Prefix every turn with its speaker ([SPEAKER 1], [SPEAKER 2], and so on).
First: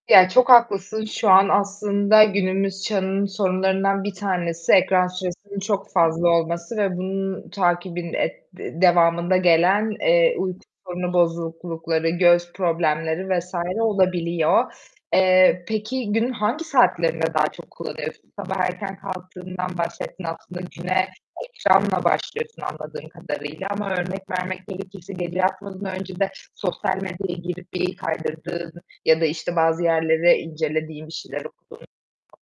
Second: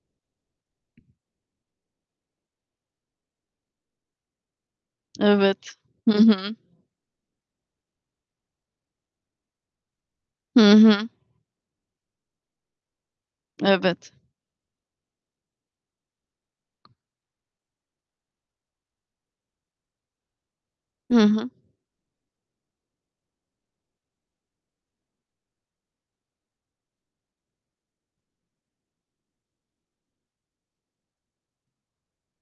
[SPEAKER 1] Ya, çok haklısın, şu an aslında günümüz çağının sorunlarından bir tanesi ekran süresinin
[SPEAKER 2] Evet,
[SPEAKER 1] çok
[SPEAKER 2] hı
[SPEAKER 1] fazla
[SPEAKER 2] hı.
[SPEAKER 1] olması ve bunun takibin et di devamında gelen, eee, uyku
[SPEAKER 2] Hı hı.
[SPEAKER 1] sorunu bozuklukları, göz problemleri vs.
[SPEAKER 2] Evet.
[SPEAKER 1] olabiliyor. Eee, peki günün hangi saatlerinde daha çok kullanıyorsun? Sabah erken kalktığından bahsettin aslında güne,
[SPEAKER 2] Hı hı.
[SPEAKER 1] ekranla başlıyorsun anladığım kadarıyla ama örnek vermek gerekirse gece yatmadan önce de sosyal medyaya girip bir kaydırdığın ya da, işte, bazı yerleri incelediğin bir şeyler okuduğun